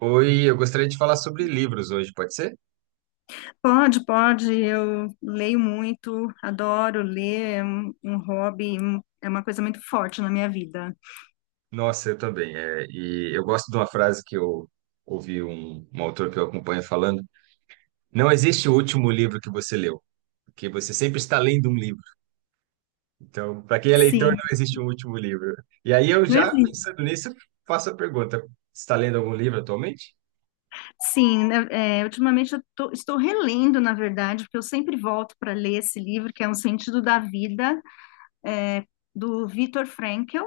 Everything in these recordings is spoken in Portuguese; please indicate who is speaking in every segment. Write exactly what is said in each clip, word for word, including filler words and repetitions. Speaker 1: Oi, eu gostaria de falar sobre livros hoje, pode ser?
Speaker 2: Pode, pode. Eu leio muito, adoro ler, é um, um hobby, um- é uma coisa muito forte na minha vida.
Speaker 1: Nossa, eu também. É, e eu gosto de uma frase que eu ouvi um, um autor que eu acompanho falando: não existe o último livro que você leu, porque você sempre está lendo um livro. Então, para quem é leitor,
Speaker 2: Sim,
Speaker 1: não existe um último livro. E aí eu
Speaker 2: não
Speaker 1: já
Speaker 2: existe.
Speaker 1: pensando nisso, faço a pergunta: você está lendo algum livro atualmente?
Speaker 2: Sim. Né? É, ultimamente eu tô- estou relendo, na verdade, porque eu sempre volto para ler esse livro, que é Um Sentido da Vida, é, do Viktor Frankl.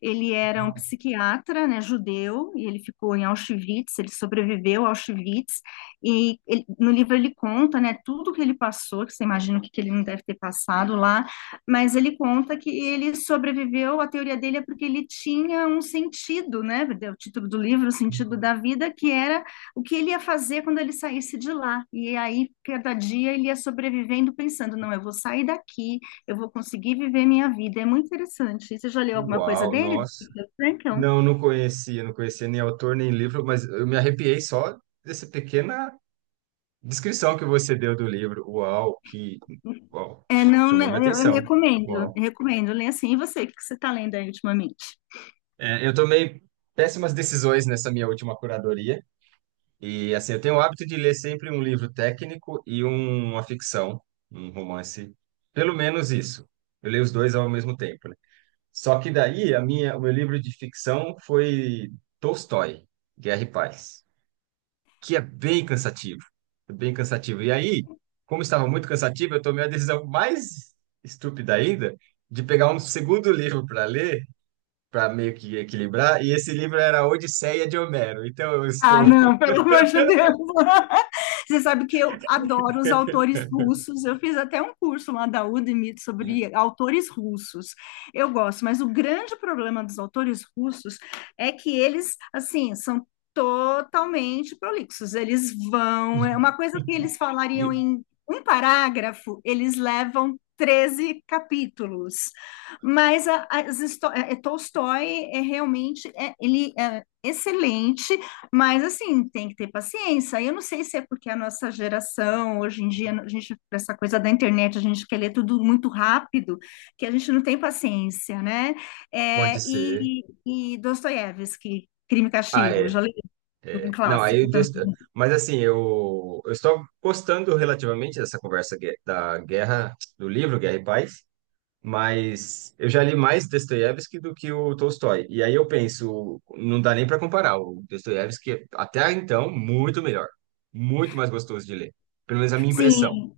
Speaker 2: Ele era um
Speaker 1: Uau.
Speaker 2: psiquiatra, né, judeu, e ele ficou em Auschwitz, ele sobreviveu a Auschwitz, e ele- no livro ele conta, né, tudo que ele passou, que você imagina o que, que ele não deve ter passado lá, mas ele conta que ele sobreviveu, a teoria dele é porque ele tinha um sentido, né, o título do livro, o sentido da vida, que era o que ele ia fazer quando ele saísse de lá, e aí cada dia ele ia sobrevivendo pensando, não, eu vou sair daqui, eu vou conseguir viver minha vida. É muito interessante. Você já leu alguma coisa
Speaker 1: Uau,
Speaker 2: dele, do
Speaker 1: nossa.
Speaker 2: Viktor Frankl?
Speaker 1: Não, não conhecia, não conhecia nem autor nem livro, mas eu me arrepiei só dessa pequena descrição que você deu do livro. Uau, que uau,
Speaker 2: É, não,
Speaker 1: chamou minha
Speaker 2: não, eu eu
Speaker 1: atenção.
Speaker 2: recomendo, eu
Speaker 1: Uau.
Speaker 2: recomendo. Lê assim. E você, o que você está lendo aí ultimamente?
Speaker 1: É, eu tomei péssimas decisões nessa minha última curadoria. E assim, eu tenho o hábito de ler sempre um livro técnico e um- uma ficção, um romance. Pelo menos isso. Eu leio os dois ao mesmo tempo, né? Só que daí a minha, o meu livro de ficção foi Tolstói, Guerra e Paz, que é bem cansativo. É bem cansativo. E aí, como estava muito cansativo, eu tomei a decisão mais estúpida ainda de pegar um segundo livro para ler, para meio que equilibrar, e esse livro era A Odisseia de Homero. Então eu
Speaker 2: Ah,
Speaker 1: estou.
Speaker 2: não, pelo amor de Deus. Você sabe que eu adoro os autores russos. Eu fiz até um curso lá da Udemy sobre autores russos. Eu gosto, mas o grande problema dos autores russos é que eles, assim, são totalmente prolixos. Eles vão, é uma coisa que eles falariam em um parágrafo, eles levam treze capítulos. Mas a, as histó- é, Tolstói é realmente, é, ele é excelente, mas assim, tem que ter paciência. Eu não sei se é porque a nossa geração, hoje em dia, a gente, essa coisa da internet, a gente quer ler tudo muito rápido, que a gente não tem paciência, né?
Speaker 1: Pode
Speaker 2: É,
Speaker 1: ser.
Speaker 2: e, e Dostoiévski, Crime e
Speaker 1: Ah,
Speaker 2: Castigo,
Speaker 1: é,
Speaker 2: já li, um
Speaker 1: é. Não, aí
Speaker 2: clássico
Speaker 1: eu... des-
Speaker 2: também.
Speaker 1: mas assim, eu... eu estou gostando relativamente dessa conversa gue- da guerra, do livro Guerra e Paz. Mas eu já li mais Dostoiévski do que o Tolstói. E aí eu penso, não dá nem para comparar. O Dostoiévski, até então, muito melhor. Muito mais gostoso de ler. Pelo menos a minha impressão.
Speaker 2: Sim,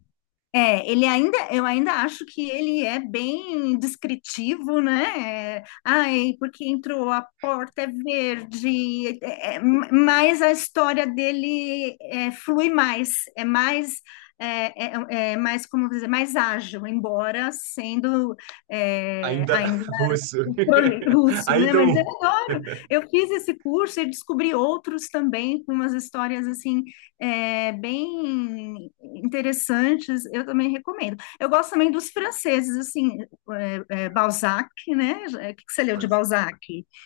Speaker 2: É, ele ainda, eu ainda acho que ele é bem descritivo, né? É, ai, porque entrou, a porta é verde, é, é, mas a história dele, é, flui mais, é mais, é, é- é é mais, como dizer, mais ágil, embora sendo é,
Speaker 1: Ainda
Speaker 2: ainda
Speaker 1: russo.
Speaker 2: controle russo, né?
Speaker 1: Ainda
Speaker 2: Mas eu
Speaker 1: um.
Speaker 2: adoro. Eu fiz esse curso e descobri outros também, com umas histórias assim, é, bem interessantes. Eu também recomendo. Eu gosto também dos franceses, assim, é, é, Balzac, né? O que que você leu de
Speaker 1: Balzac.
Speaker 2: Balzac?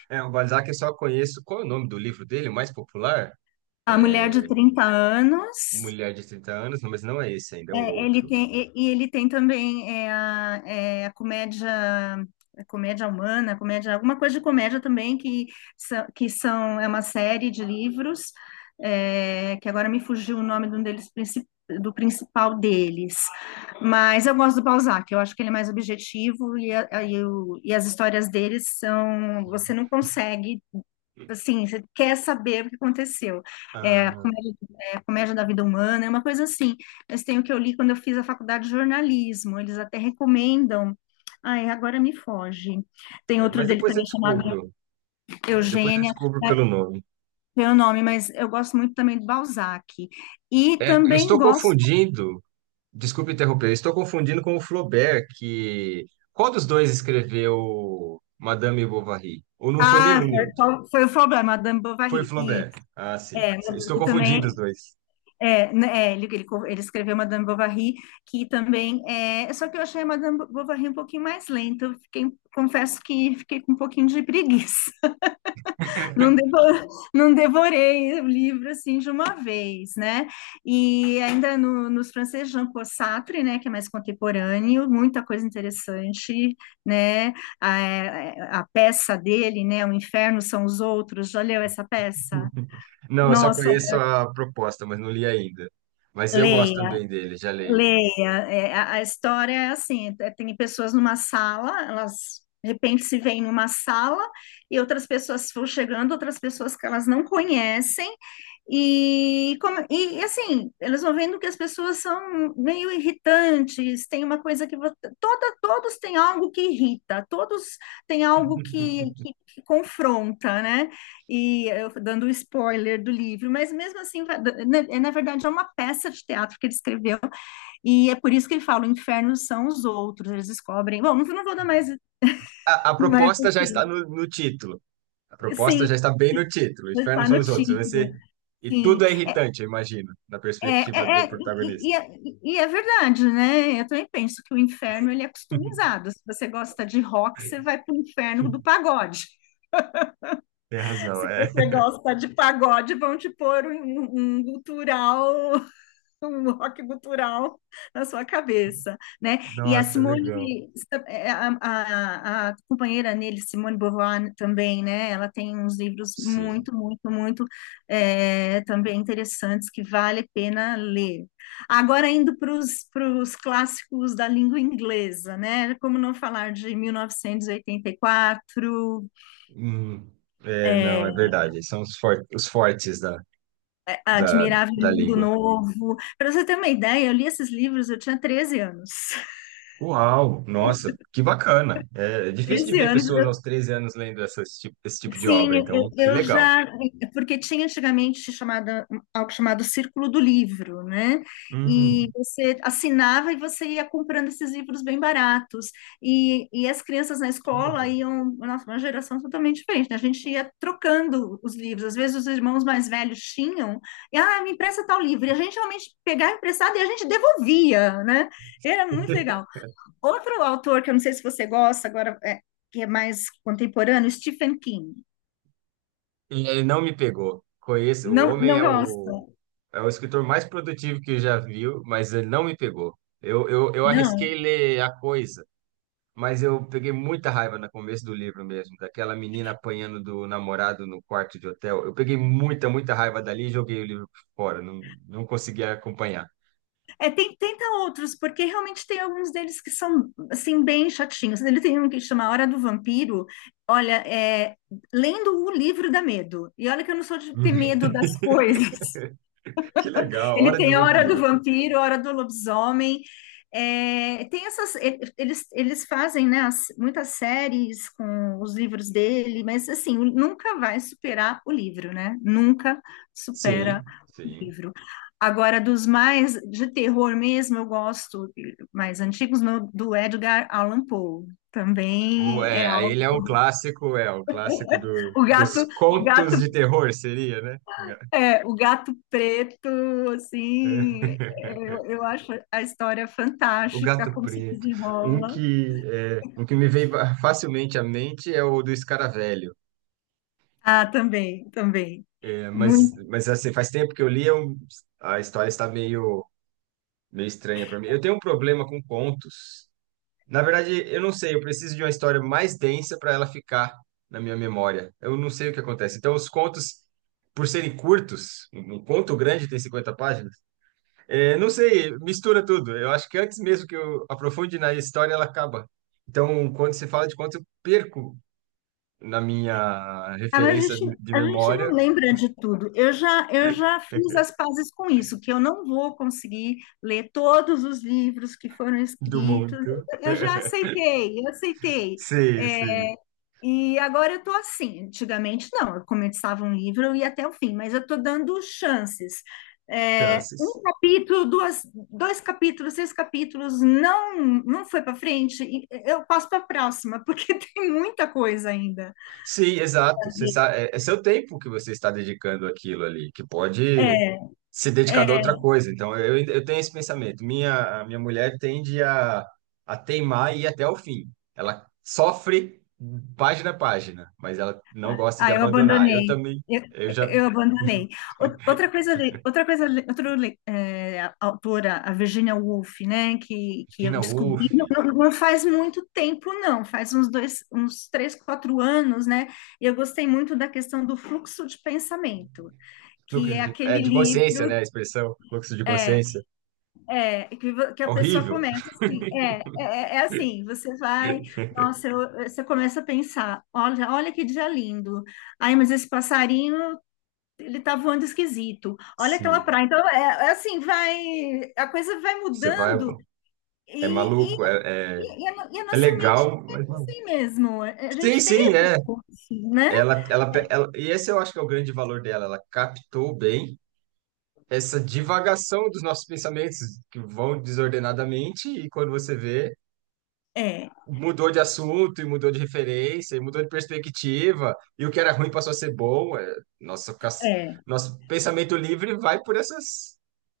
Speaker 1: É, o Balzac eu só conheço. Qual é o nome do livro dele, o mais popular?
Speaker 2: A Mulher de
Speaker 1: É
Speaker 2: Trinta Anos.
Speaker 1: Mulher de trinta anos, não, mas não é esse ainda, é um
Speaker 2: É, ele
Speaker 1: outro.
Speaker 2: tem, e e ele tem também é, a, é, a comédia, a comédia humana, a comédia, alguma coisa de comédia também, que são, que são é uma série de livros, é, que agora me fugiu o nome de um deles, princi- do principal deles. Mas eu gosto do Balzac, eu acho que ele é mais objetivo e, a- e o- e as histórias deles são, você não consegue. Assim, você quer saber o que aconteceu. É, a
Speaker 1: Ah,
Speaker 2: comédia Comédia da Vida Humana, é uma coisa assim. Mas tem o que eu li quando eu fiz a faculdade de jornalismo, eles até recomendam. Ai, agora me foge. Tem
Speaker 1: é,
Speaker 2: outro
Speaker 1: mas
Speaker 2: dele
Speaker 1: depois eu
Speaker 2: também chamado
Speaker 1: descubro. É, depois eu
Speaker 2: Eugênia,
Speaker 1: descubro pelo nome.
Speaker 2: não é o nome, mas eu gosto muito também do Balzac. E
Speaker 1: É, eu
Speaker 2: também
Speaker 1: estou
Speaker 2: gosto.
Speaker 1: confundindo. Desculpe interromper, eu estou confundindo com o Flaubert, que... qual dos dois escreveu Madame Bovary? Ou não foi
Speaker 2: Ah,
Speaker 1: nenhum nem outro?
Speaker 2: foi, foi o problema, Madame
Speaker 1: Foi
Speaker 2: Bovary.
Speaker 1: Flaubert.
Speaker 2: Isso,
Speaker 1: Ah, sim.
Speaker 2: é,
Speaker 1: Estou
Speaker 2: que
Speaker 1: confundindo os
Speaker 2: também.
Speaker 1: dois.
Speaker 2: É, né, é, ele, ele, ele escreveu Madame Bovary, que também é. Só que eu achei a Madame Bovary um pouquinho mais lenta, eu fiquei, confesso que fiquei com um pouquinho de preguiça. Não, devo- não devorei o livro assim de uma vez, né? E ainda no, nos franceses Jean-Paul Sartre, né, que é mais contemporâneo, muita coisa interessante, né? A, a peça dele, né, O Inferno São os Outros, já leu essa peça?
Speaker 1: Não, eu só
Speaker 2: Nossa,
Speaker 1: conheço a proposta, mas não li ainda. Mas eu gosto
Speaker 2: leia.
Speaker 1: também dele, já leio.
Speaker 2: Leia, é, a, a história é assim, é, tem pessoas numa sala, elas de repente se veem numa sala e outras pessoas vão chegando, outras pessoas que elas não conhecem e, como- e, e, assim, elas vão vendo que as pessoas são meio irritantes, tem uma coisa que vo- toda, todos têm algo que irrita, todos têm algo que, que, que confronta, né? E eu dando o spoiler do livro, mas mesmo assim, vai- né, é, na verdade é uma peça de teatro que ele escreveu e é por isso que ele fala, o inferno são os outros, eles descobrem. Bom, não, não vou dar mais,
Speaker 1: A, a
Speaker 2: mais
Speaker 1: proposta já está
Speaker 2: assim.
Speaker 1: no, no título. A proposta já
Speaker 2: Sim,
Speaker 1: está bem no título. O inferno
Speaker 2: está
Speaker 1: são
Speaker 2: no
Speaker 1: os outros. Vai
Speaker 2: título.
Speaker 1: ser... E
Speaker 2: Sim.
Speaker 1: tudo é irritante, eu imagino, da
Speaker 2: É,
Speaker 1: perspectiva
Speaker 2: é,
Speaker 1: do
Speaker 2: é- e, e
Speaker 1: protagonista.
Speaker 2: é e é verdade, né? Eu também penso que o inferno ele é customizado. Se você gosta de rock, você vai para o inferno do pagode.
Speaker 1: Tem razão,
Speaker 2: Se
Speaker 1: é.
Speaker 2: você gosta de pagode, vão te pôr um, um um gutural, um rock cultural na sua cabeça, né? E a
Speaker 1: Nossa, legal.
Speaker 2: Simone, a, a, a companheira nele, Simone Beauvoir, também, né? Ela tem uns livros
Speaker 1: Sim.
Speaker 2: muito, muito, muito é, também interessantes, que vale a pena ler. Agora, indo para os clássicos da língua inglesa, né? Como não falar de mil novecentos e oitenta e quatro,
Speaker 1: Hum, é, não,
Speaker 2: é,
Speaker 1: é verdade. São os, for- os fortes da, da,
Speaker 2: Admirável
Speaker 1: da
Speaker 2: Mundo
Speaker 1: língua.
Speaker 2: Novo. Para você ter uma ideia, eu li esses livros, eu tinha treze anos.
Speaker 1: Uau, nossa, que bacana. É, é difícil de
Speaker 2: Treze
Speaker 1: ver
Speaker 2: anos.
Speaker 1: pessoas aos treze anos lendo essas, ti- esse tipo de
Speaker 2: Sim,
Speaker 1: obra,
Speaker 2: eu,
Speaker 1: então que
Speaker 2: eu
Speaker 1: legal.
Speaker 2: já, porque tinha antigamente chamada, algo chamado Círculo do Livro, né? E
Speaker 1: Hum,
Speaker 2: você assinava e você ia comprando esses livros bem baratos. E, e as crianças na
Speaker 1: que
Speaker 2: escola
Speaker 1: legal.
Speaker 2: iam, nossa, uma geração totalmente diferente, né? A gente ia trocando os livros. Às vezes os irmãos mais velhos tinham, e, ah, me empresta tal livro. E a gente realmente pegava emprestado e a gente devolvia, né? Era muito legal. Outro autor que eu não sei se você gosta agora, é, que é mais contemporâneo, Stephen King.
Speaker 1: E ele não me pegou. Conheço, o
Speaker 2: Não,
Speaker 1: homem
Speaker 2: não
Speaker 1: é o,
Speaker 2: gosto,
Speaker 1: é o escritor mais produtivo que eu já viu, mas ele não me pegou. Eu, eu, eu arrisquei
Speaker 2: não.
Speaker 1: ler A Coisa, mas eu peguei muita raiva no começo do livro mesmo, daquela menina apanhando do namorado no quarto de hotel. Eu peguei muita, muita raiva dali e joguei o livro fora. Não, não consegui acompanhar.
Speaker 2: É, tem, tenta outros, porque realmente tem alguns deles que são, assim, bem chatinhos. Ele tem um que chama Hora do Vampiro. Olha, é, lendo o livro dá medo. E olha que eu não sou de ter medo das coisas.
Speaker 1: Que legal,
Speaker 2: Ele
Speaker 1: Hora do
Speaker 2: tem a hora do
Speaker 1: Vampiro.
Speaker 2: vampiro, a hora do lobisomem. É, tem essas, e- eles, eles fazem, né, as- muitas séries com os livros dele, mas assim, o- nunca vai superar o livro, né? Nunca supera
Speaker 1: Sim,
Speaker 2: o
Speaker 1: sim.
Speaker 2: livro. Agora, dos mais de terror mesmo, eu gosto mais antigos, no- do Edgar Allan Poe.
Speaker 1: O,
Speaker 2: Também é
Speaker 1: é,
Speaker 2: algo.
Speaker 1: ele é um clássico, é, um clássico do,
Speaker 2: O
Speaker 1: dos
Speaker 2: gato, o gato
Speaker 1: contos de terror, seria, né? Ga-
Speaker 2: É, o gato preto, assim, eu, eu acho a história
Speaker 1: O
Speaker 2: fantástica,
Speaker 1: Gato
Speaker 2: como se
Speaker 1: Preto. Um
Speaker 2: desenrola.
Speaker 1: que, é, um que me veio facilmente à mente é o do Escaravelho.
Speaker 2: Ah, também, também.
Speaker 1: Mas,
Speaker 2: Muito
Speaker 1: mas assim, faz tempo que eu li, eu- a história está meio, meio estranha para mim. Eu tenho um problema com contos. Na verdade, eu não sei, eu preciso de uma história mais densa para ela ficar na minha memória. Eu não sei o que acontece. Então, os contos, por serem curtos, um um conto grande tem cinquenta páginas, é, não sei, mistura tudo. Eu acho que antes mesmo que eu aprofunde na história, ela acaba. Então, quando se fala de conto, eu perco na minha
Speaker 2: Ah, mas a
Speaker 1: referência
Speaker 2: gente,
Speaker 1: de
Speaker 2: a gente não
Speaker 1: memória
Speaker 2: lembra de tudo. Eu já, eu já fiz as pazes com isso, que eu não vou conseguir ler todos os livros que foram
Speaker 1: do
Speaker 2: escritos.
Speaker 1: mundo.
Speaker 2: Eu já aceitei, eu aceitei.
Speaker 1: Sim, sim.
Speaker 2: É, e agora eu estou assim. Antigamente, não, eu começava um livro, eu ia até o fim, mas eu estou dando chances. É,
Speaker 1: Chances.
Speaker 2: um capítulo, duas, dois capítulos, três capítulos, não, não foi para frente, e eu passo para a próxima, porque tem muita coisa ainda.
Speaker 1: Sim, exato. Você sabe, é, é seu tempo que você está dedicando àquilo ali, que pode
Speaker 2: É.
Speaker 1: se dedicar a
Speaker 2: É,
Speaker 1: outra coisa. Então, eu, ainda- eu tenho esse pensamento. Minha, a minha mulher tende a, a teimar e ir até o fim. Ela sofre página a página, mas ela não gosta de
Speaker 2: ah, eu
Speaker 1: abandonar. Eu
Speaker 2: abandonei.
Speaker 1: também,
Speaker 2: Eu,
Speaker 1: eu já.
Speaker 2: eu abandonei. Ou- Outra coisa, le- outra coisa, le- outra le- eh, a- autora, a Virginia Woolf, né, que, que eu
Speaker 1: Imagina,
Speaker 2: descobri,
Speaker 1: uff,
Speaker 2: não, não- não faz muito tempo, não, faz uns dois, uns três, quatro anos, né, e eu gostei muito da questão do fluxo de pensamento,
Speaker 1: lucro
Speaker 2: que é
Speaker 1: de, é,
Speaker 2: aquele
Speaker 1: de consciência,
Speaker 2: livro.
Speaker 1: né? A expressão fluxo de
Speaker 2: é,
Speaker 1: consciência.
Speaker 2: É, que, vo- que a pessoa
Speaker 1: Horrível.
Speaker 2: começa assim, é, é, é é assim, você vai, nossa, eu- você começa a pensar, olha, olha que dia lindo, ai, mas esse passarinho, ele tá voando esquisito, olha aquela
Speaker 1: Sim,
Speaker 2: praia, então, é, é assim, vai, a coisa vai
Speaker 1: você vai.
Speaker 2: mudando
Speaker 1: É
Speaker 2: e, e,
Speaker 1: maluco, é, é,
Speaker 2: e, e a, no- e a
Speaker 1: é
Speaker 2: nossa mente
Speaker 1: legal,
Speaker 2: é
Speaker 1: mas.
Speaker 2: assim mesmo, a
Speaker 1: Sim,
Speaker 2: gente tem
Speaker 1: sim,
Speaker 2: esse
Speaker 1: é.
Speaker 2: curso, né?
Speaker 1: Ela, ela, pe- ela, e esse eu acho que é o grande valor dela. Ela captou bem essa divagação dos nossos pensamentos que vão desordenadamente e quando você vê,
Speaker 2: É,
Speaker 1: mudou de assunto e mudou de referência e mudou de perspectiva e o que era ruim passou a ser bom. É, nossa, fica-
Speaker 2: é,
Speaker 1: nosso pensamento livre vai por essas,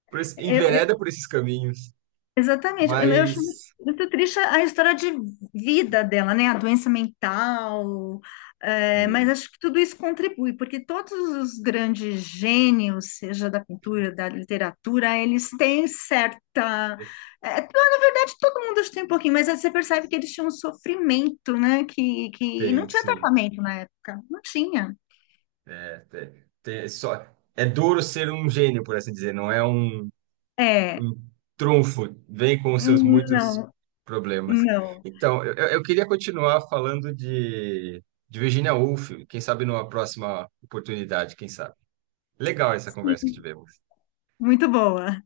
Speaker 1: por esse,
Speaker 2: é,
Speaker 1: envereda por esses caminhos.
Speaker 2: Exatamente. Eu eu acho
Speaker 1: Mas
Speaker 2: muito triste a a história de vida dela, né? A doença mental. Eh, mas
Speaker 1: sim,
Speaker 2: acho que tudo isso contribui, porque todos os grandes gênios, seja da pintura, da literatura, eles têm certa.
Speaker 1: esse-
Speaker 2: Eh, na verdade, todo mundo acho que tem um pouquinho, mas aí você percebe que eles tinham um sofrimento, né? Que, que não
Speaker 1: tem,
Speaker 2: tinha
Speaker 1: sim.
Speaker 2: tratamento na época. Não tinha.
Speaker 1: É, tem, tem, só, é duro ser um gênio, por assim dizer. Não é um
Speaker 2: É,
Speaker 1: o trunfo vem com os seus muitos
Speaker 2: não,
Speaker 1: problemas.
Speaker 2: não.
Speaker 1: Então, eu, eu eu queria continuar falando de, de Virginia Woolf, quem sabe numa próxima oportunidade, quem sabe. Legal essa conversa que tivemos.
Speaker 2: Muito boa.